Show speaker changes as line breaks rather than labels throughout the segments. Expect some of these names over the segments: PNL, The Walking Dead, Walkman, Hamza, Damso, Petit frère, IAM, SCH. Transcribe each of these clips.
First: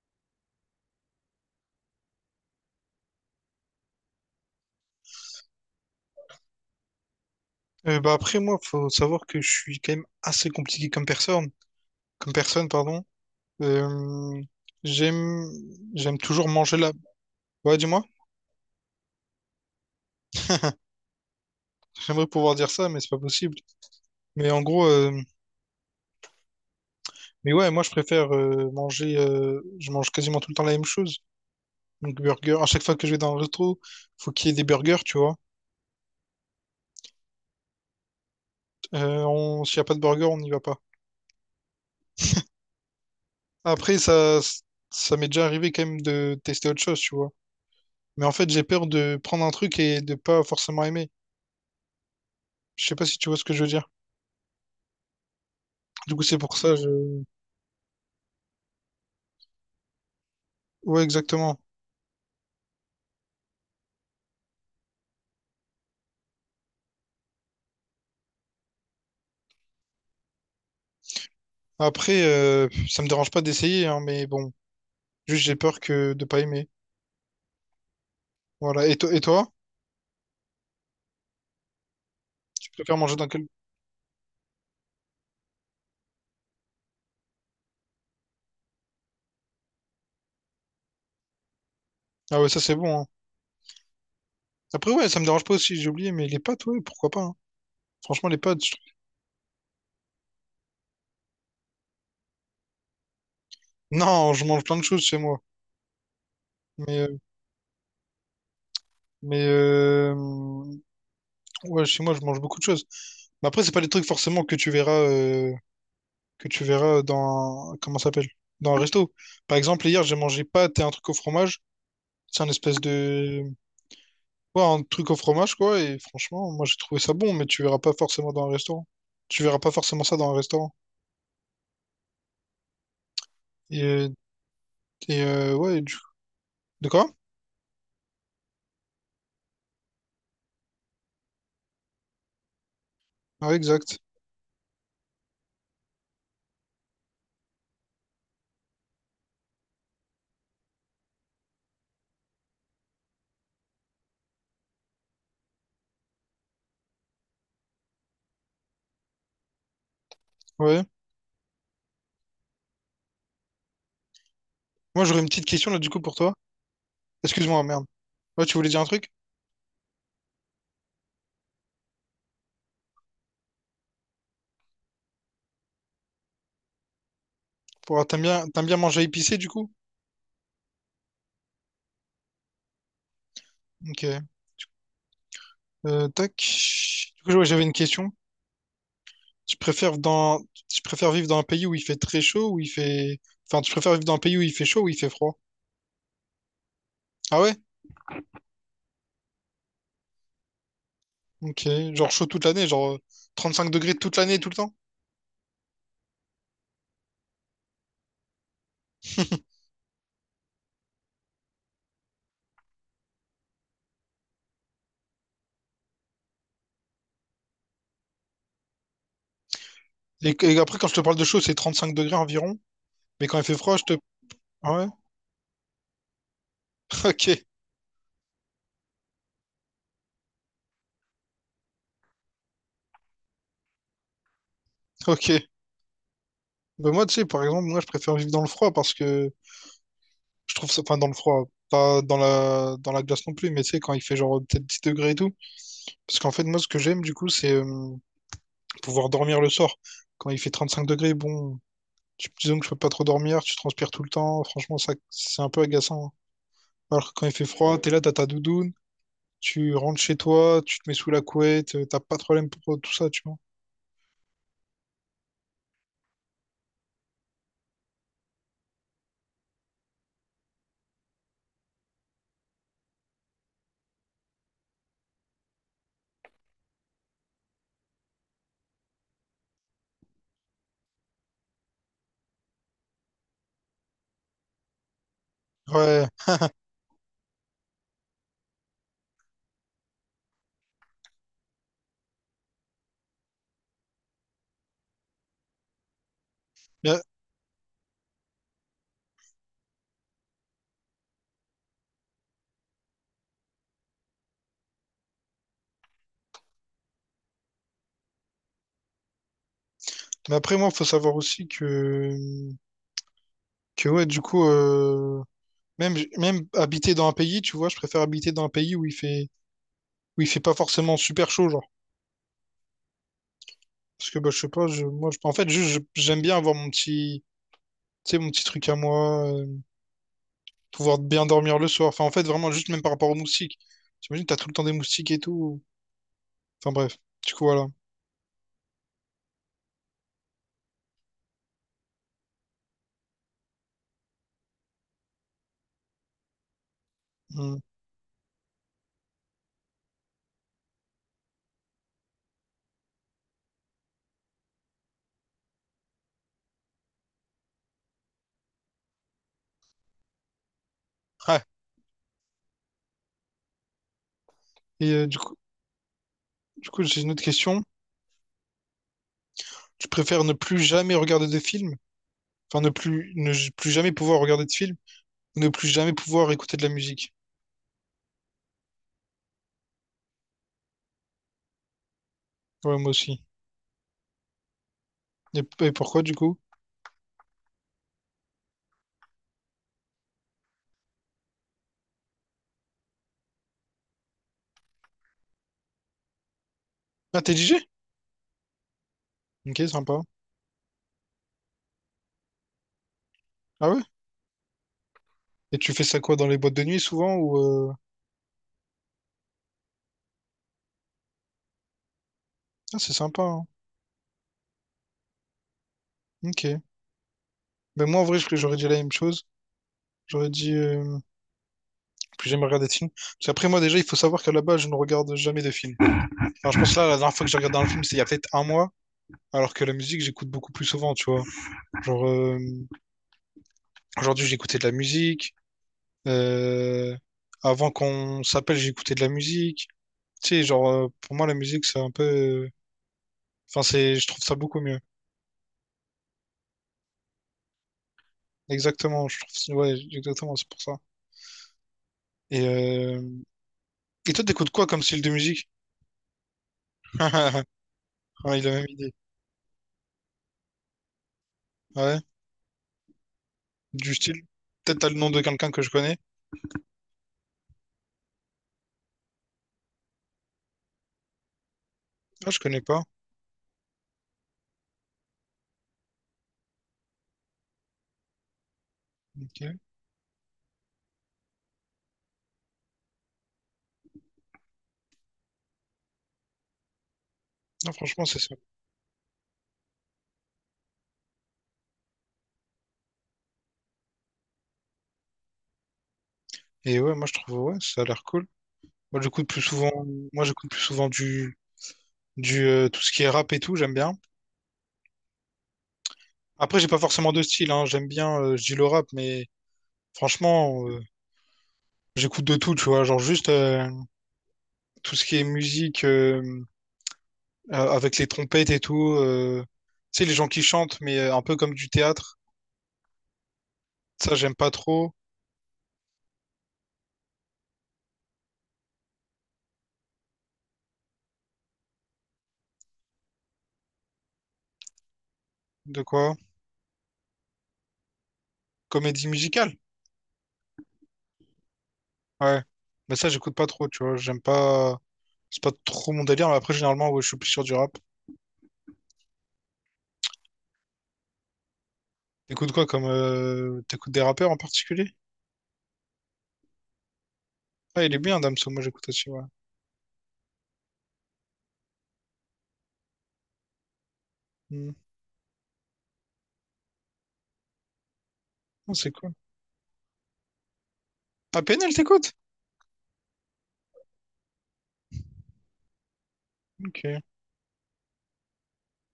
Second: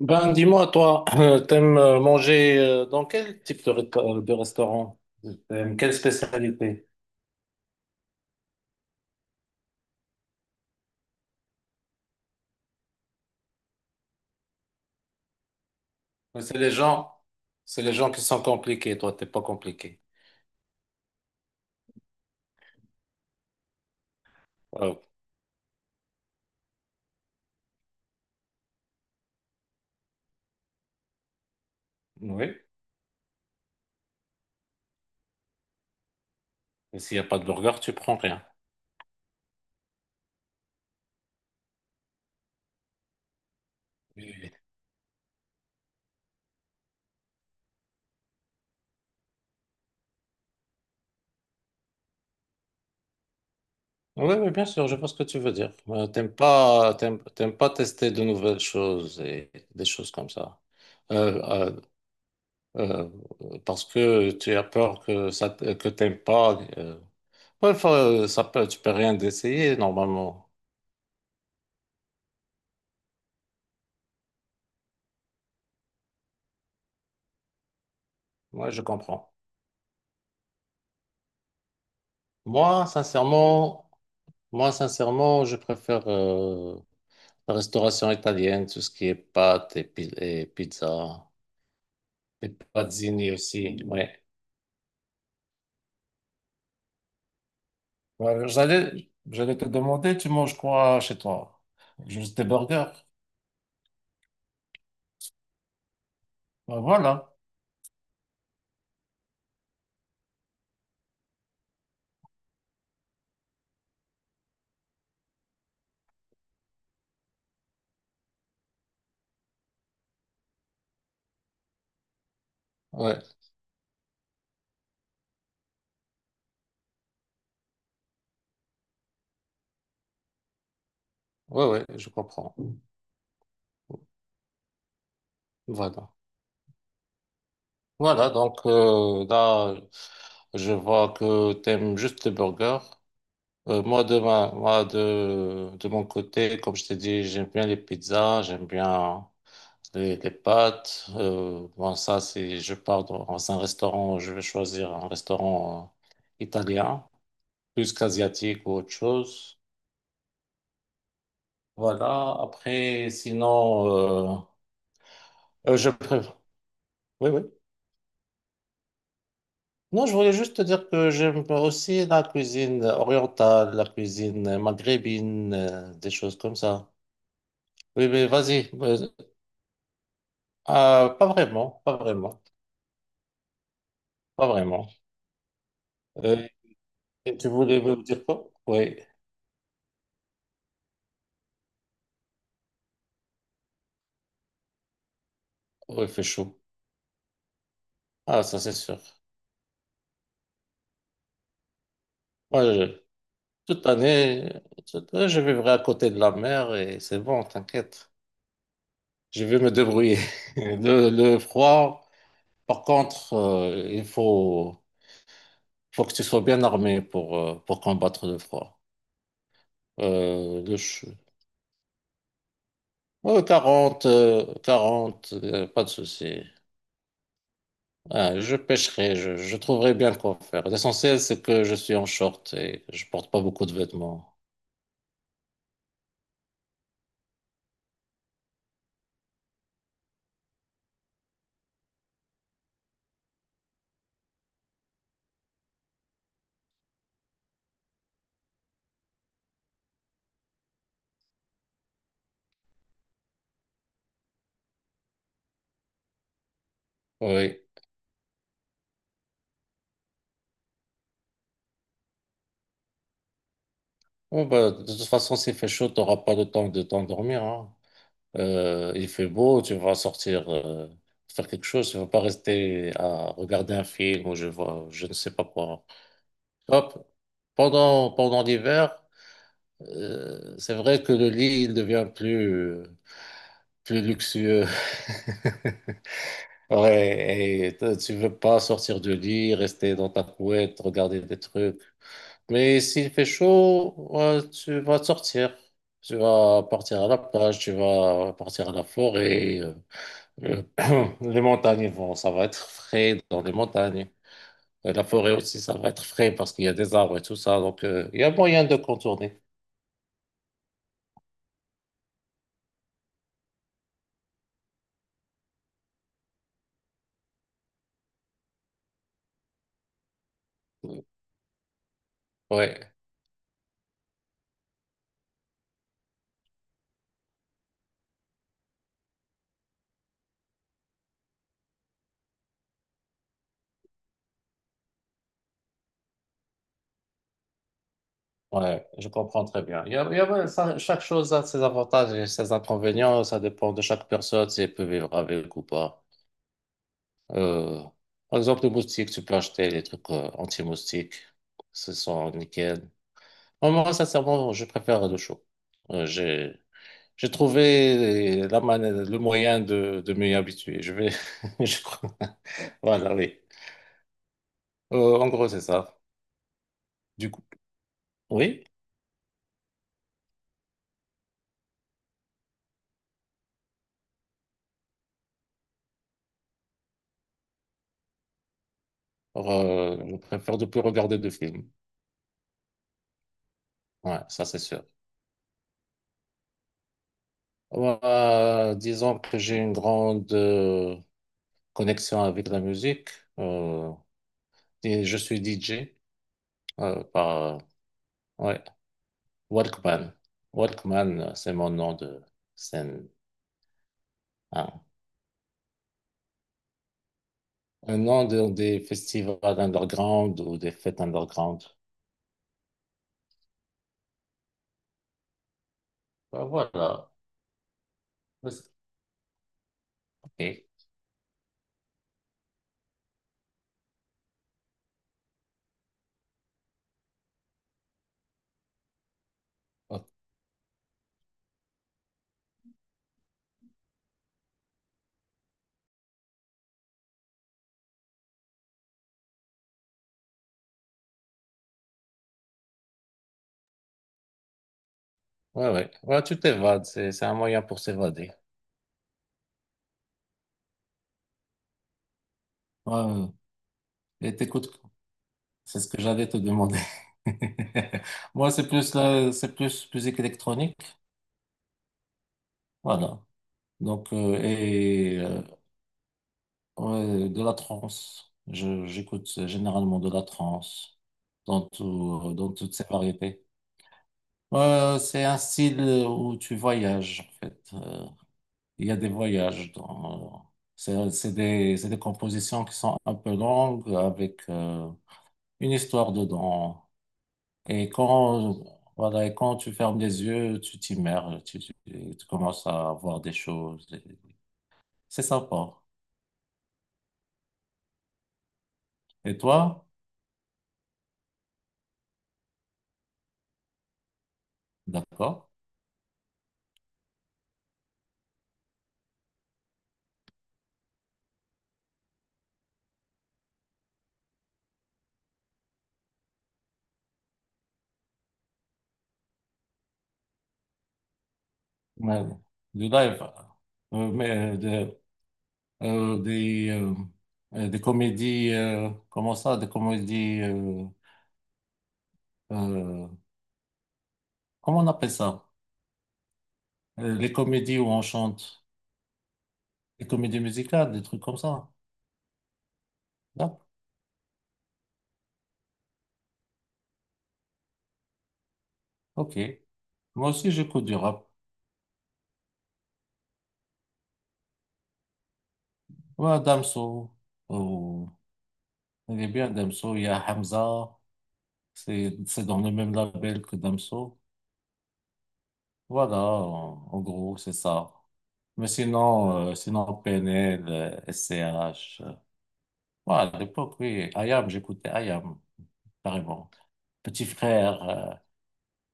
Ben, dis-moi, toi, t'aimes manger dans quel type de, de restaurant? T'aimes quelle spécialité?
Bah après moi, faut savoir que je suis quand même assez compliqué comme personne, pardon. Euh, j'aime, j'aime
Ouais,
toujours
c'est les
manger la.
gens,
Ouais,
c'est les
dis-moi,
gens qui sont compliqués. Toi, t'es pas compliqué.
j'aimerais pouvoir dire ça, mais c'est pas possible. Mais en gros,
Euh,
mais ouais, moi je préfère manger. Je mange quasiment tout le temps la même chose. Donc
oui.
burger. À chaque fois que je vais dans un resto, faut qu'il y ait des burgers, tu vois.
Et s'il n'y a pas de burger, tu prends rien.
S'il y a pas de burger, on n'y va pas. Après,
Oui,
ça,
oui.
ça m'est déjà arrivé quand même de tester autre chose, tu vois. Mais en fait, j'ai peur de prendre un truc et de pas forcément aimer. Je sais pas si tu vois ce que je veux dire.
Oui, oui, bien sûr, je vois ce que tu veux dire.
Du coup,
T'aimes
c'est pour ça, je...
pas, t'aimes pas tester de nouvelles choses et des choses comme ça.
Ouais, exactement.
Euh, euh, parce que tu as peur que ça, que t'aimes pas. Ouais, enfin, ça peut, tu peux rien d'essayer normalement.
Après, ça me dérange pas d'essayer, hein, mais bon, juste j'ai peur que de pas aimer.
Ouais, je
Voilà. Et, et
comprends.
toi, tu
Moi,
préfères manger dans quel...
sincèrement, moi, sincèrement, je préfère la restauration italienne, tout ce qui est pâtes et, et pizza,
Ah ouais,
et
ça c'est bon, hein.
pazzini aussi. Ouais.
Après, ouais, ça me dérange pas aussi, j'ai oublié, mais les pâtes, ouais, pourquoi pas, hein. Franchement, les
Ouais,
pâtes, je...
j'allais te demander, tu manges quoi chez toi? Juste des burgers.
Non, je mange plein de choses chez moi.
Ben
Mais, euh,
voilà.
mais ouais, chez moi, je mange beaucoup de choses. Mais après, c'est pas des trucs forcément que tu verras, que tu verras dans... Comment ça s'appelle? Dans un resto. Par exemple, hier, j'ai mangé pâtes et un truc au fromage. C'est un espèce
Ouais,
de... Ouais, un truc au fromage, quoi. Et franchement, moi, j'ai trouvé ça bon, mais tu verras pas forcément dans un restaurant. Tu verras pas forcément ça dans un restaurant.
ouais, ouais, je comprends.
Et, euh, et ouais, du...
Voilà.
De quoi?
Voilà, donc là, je vois que t'aimes juste les burgers.
Ouais, exact.
Moi, moi de mon côté, comme je t'ai dit, j'aime bien les pizzas, j'aime bien les pâtes. Bon, ça, c'est je pars dans un restaurant, je vais choisir un restaurant italien, plus qu'asiatique ou autre chose.
Ouais.
Voilà, après, sinon, euh,
Moi, j'aurais une petite question, là, du
je
coup, pour toi.
préfère. Oui, oui.
Excuse-moi, merde. Ouais, tu voulais dire un truc?
Non, je voulais juste te dire que j'aime aussi la cuisine orientale, la cuisine maghrébine, des choses comme ça. Oui, mais
T'aimes
vas-y.
bien manger épicé, du coup?
Ah, pas vraiment, pas vraiment,
Ok.
pas vraiment.
Tac.
Ok.
Du
Et
coup, ouais,
tu
j'avais une
voulais me
question.
dire quoi? Oui,
Tu préfères dans... Tu préfères vivre dans un pays où il fait très chaud, où il fait... Enfin, tu préfères vivre dans un pays où il fait chaud, où il fait froid?
oui, il fait chaud.
Ah ouais?
Ah, ça c'est sûr.
Ok, genre chaud toute
Moi,
l'année, genre
je-
cinq
toute
degrés toute l'année, tout
l'année,
le temps.
je vivrai à côté de la mer et c'est bon, t'inquiète. Je vais me débrouiller. Le froid, par contre, il faut, faut que tu sois bien armé pour combattre le froid.
Et
Euh, le
après, quand je te
ch-
parle de chaud, c'est 35 degrés environ. Mais quand il
ouais,
fait froid, je te...
40,
Ah ouais?
40, pas de souci.
Ok,
Ah, je pêcherai, je trouverai bien quoi faire. L'essentiel, c'est que je suis en short et je porte pas beaucoup de vêtements.
ok. Bah moi, tu sais, par exemple, moi, je préfère vivre dans le froid parce que je trouve ça... Enfin, dans le froid, pas dans la, dans la glace non plus, mais tu sais, quand il fait genre peut-être 10 degrés et tout. Parce qu'en fait, moi, ce que j'aime, du coup, c'est pouvoir dormir le soir. Quand il fait 35 degrés, bon, disons que je peux pas trop dormir, tu transpires tout le temps. Franchement, ça, c'est un peu agaçant, hein. Alors que quand il fait
Oui.
froid, t'es là, t'as ta doudoune. Tu rentres chez toi, tu te mets sous la couette, t'as pas de problème pour tout ça, tu vois.
Bon, bah, de toute façon, s'il fait chaud, tu n'auras pas le temps de t'endormir, hein. Il fait beau, tu vas sortir faire quelque chose. Tu ne vas pas rester à regarder un film ou je vois, je ne sais pas quoi. Hop. Pendant l'hiver, c'est vrai que le lit, il devient plus, plus luxueux.
Ouais.
Ouais, tu veux pas sortir du lit, rester dans ta couette, regarder des trucs. Mais s'il fait chaud, ouais, tu vas sortir. Tu vas partir
Mais,
à la plage, tu vas partir à la forêt. Euh, les montagnes vont, ça va être frais dans les montagnes. Et la forêt aussi, ça va être frais parce qu'il y a des arbres et tout ça. Donc, il y a moyen de contourner.
mais après, moi, faut savoir aussi que ouais, du coup, même, même habiter dans un pays, tu vois, je préfère habiter dans un pays où il fait pas forcément super chaud, genre.
Ouais.
Parce que, bah, je sais pas, je, moi, je, en fait, juste, j'aime bien avoir mon petit, tu sais, mon petit truc à moi, pouvoir bien dormir le soir. Enfin, en fait, vraiment, juste même par rapport aux moustiques. T'imagines, t'as tout le temps des moustiques et tout. Enfin, bref. Du coup, voilà.
Ouais, je comprends très bien. Ouais, ça- chaque chose a ses avantages et ses inconvénients. Ça dépend de chaque personne si elle peut vivre avec ou pas.
Hmm.
Euh, par exemple, les moustiques, tu peux acheter des trucs anti-moustiques. Ce sont nickel. Moi, sincèrement, je préfère le chaud. Euh, j'ai, j'ai trouvé le moyen de m'y habituer.
Ouais.
Je crois. Voilà, oui.
Et
En gros, c'est ça.
du coup, j'ai une autre
Du coup,
question.
oui,
Tu préfères ne plus jamais regarder de films? Enfin, ne plus, ne j- plus jamais pouvoir regarder de films? Ou ne plus jamais pouvoir écouter de la musique?
je préfère de plus regarder de films.
Ouais, moi aussi.
Ouais, ça, c'est sûr.
Et pourquoi, du coup?
Disons que j'ai une grande connexion avec la musique. Euh, et je suis DJ
Ah, t'es DJ?
par ouais,
Ok, sympa.
Walkman. Walkman, c'est mon nom de scène.
Ah ouais?
Ah,
Et tu fais ça quoi, dans les boîtes de nuit, souvent, ou...
Un nom de- des festivals underground ou des fêtes underground.
Ah, c'est sympa, hein.
Ben
Ok.
voilà.
Ben moi, en vrai, j'aurais dit la même chose. J'aurais dit...
Ok.
Plus jamais regarder de films. Parce qu'après, moi, déjà, il faut savoir qu'à la base, je ne regarde jamais de films. Alors, je pense là, la dernière fois que j'ai regardé un film, c'est il y a peut-être un mois. Alors que la musique, j'écoute beaucoup plus souvent, tu vois. Genre, aujourd'hui, j'ai écouté de la musique. Euh, Avant qu'on s'appelle, j'écoutais de la musique. Tu sais, genre, pour moi, la musique, c'est un peu. Enfin, c'est, je trouve ça beaucoup mieux.
Ouais, ouais. Ouais, tu t'évades. C'est un moyen pour s'évader.
Exactement, je trouve. Ouais, exactement, c'est pour ça. Et, euh...
Ouais, ouais.
Et toi,
Et
t'écoutes quoi
t'écoutes
comme style de musique?
c'est ce que j'allais te demander.
Ah, il
Moi,
a la même idée.
c'est plus musique électronique.
Ouais,
Voilà.
du
Donc,
style. Peut-être t'as le nom de quelqu'un que je connais.
ouais, de la trance. J'écoute généralement de la trance
Ah, je
dans
connais
toutes
pas.
ses variétés. C'est un style où tu voyages, en fait. Il y a des
Ok.
voyages dans, c'est des compositions qui sont un peu longues avec une histoire dedans.
Non,
Et
franchement, c'est ça.
quand, voilà, et quand tu fermes les yeux, tu t'immerges, tu commences à voir des choses. Et c'est sympa.
Et ouais, moi, je trouve, ouais, ça a l'air cool. Moi, j'écoute
Et
plus souvent.
toi?
Moi, j'écoute plus souvent du. Du tout ce qui est rap et tout, j'aime bien.
D'accord.
Après, j'ai pas forcément de style, hein. J'aime bien, je dis le rap, mais franchement, j'écoute de tout, tu vois, genre juste tout ce qui est musique avec les trompettes et tout. Tu sais, les gens qui chantent, mais un peu comme du théâtre.
Mais du live,
Ça, j'aime pas
mais
trop.
de- euh, des, euh, des comédies, comment ça, des comédies, euh, comment on appelle ça?
De quoi?
Les comédies où on chante,
Comédie musicale.
les comédies musicales, des trucs comme ça.
Ouais. Mais ça, j'écoute pas
D'accord.
trop, tu vois. J'aime pas. C'est pas trop mon délire, mais après, généralement, ouais, je suis plus sur du rap.
Ok. Moi aussi, j'écoute du rap.
T'écoutes quoi comme. T'écoutes des rappeurs en particulier?
Ouais, Damso.
Ah, il est bien, Damso, moi j'écoute aussi,
Il
ouais.
est bien Damso, il y a Hamza, c'est dans le même label que Damso.
Hmm.
Voilà, en gros, c'est ça. Mais
Oh, c'est cool.
sinon, sinon PNL,
Ah, PNL,
SCH.
t'écoutes?
Voilà, à l'époque, oui, IAM, j'écoutais IAM, carrément.
Ok.
Petit frère, euh,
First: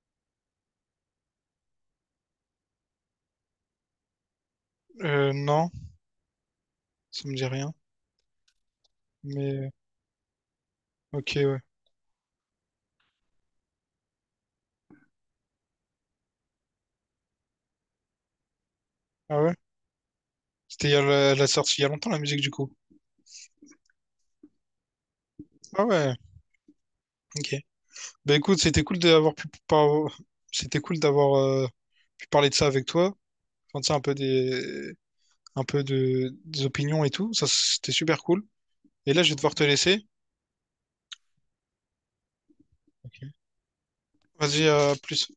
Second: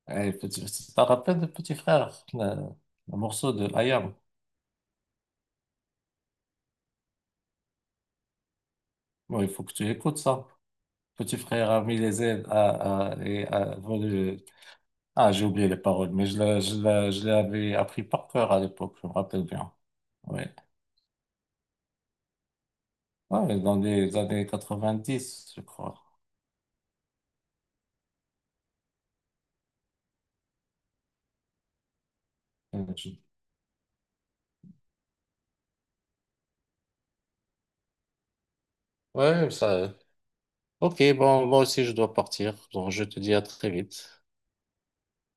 eh, petit, tu te rappelles de Petit frère, le morceau de IAM?
Non, ça me dit rien.
Bon, il faut
Mais.
que tu écoutes ça.
Ok,
Petit
ouais.
frère a mis les ailes et a volé. Ah, j'ai oublié les paroles, mais je l'avais appris par cœur à l'époque, je me
Ah
rappelle
ouais?
bien. Ouais.
C'était il y a la, la sortie il y a longtemps la musique du coup.
Ouais, dans les années 1990, je
Ah
crois.
ouais, ok. Bah écoute, c'était cool d'avoir c'était cool d'avoir pu parler de ça
Euh,
avec
je-
toi. Enfin, tu sais, un peu des un peu de des opinions et tout. Ça c'était super cool. Et là, je vais
Ouais,
devoir te
ça.
laisser.
Ok, bon, moi aussi, je dois partir. Donc, je te dis à très vite.
Vas-y, à plus.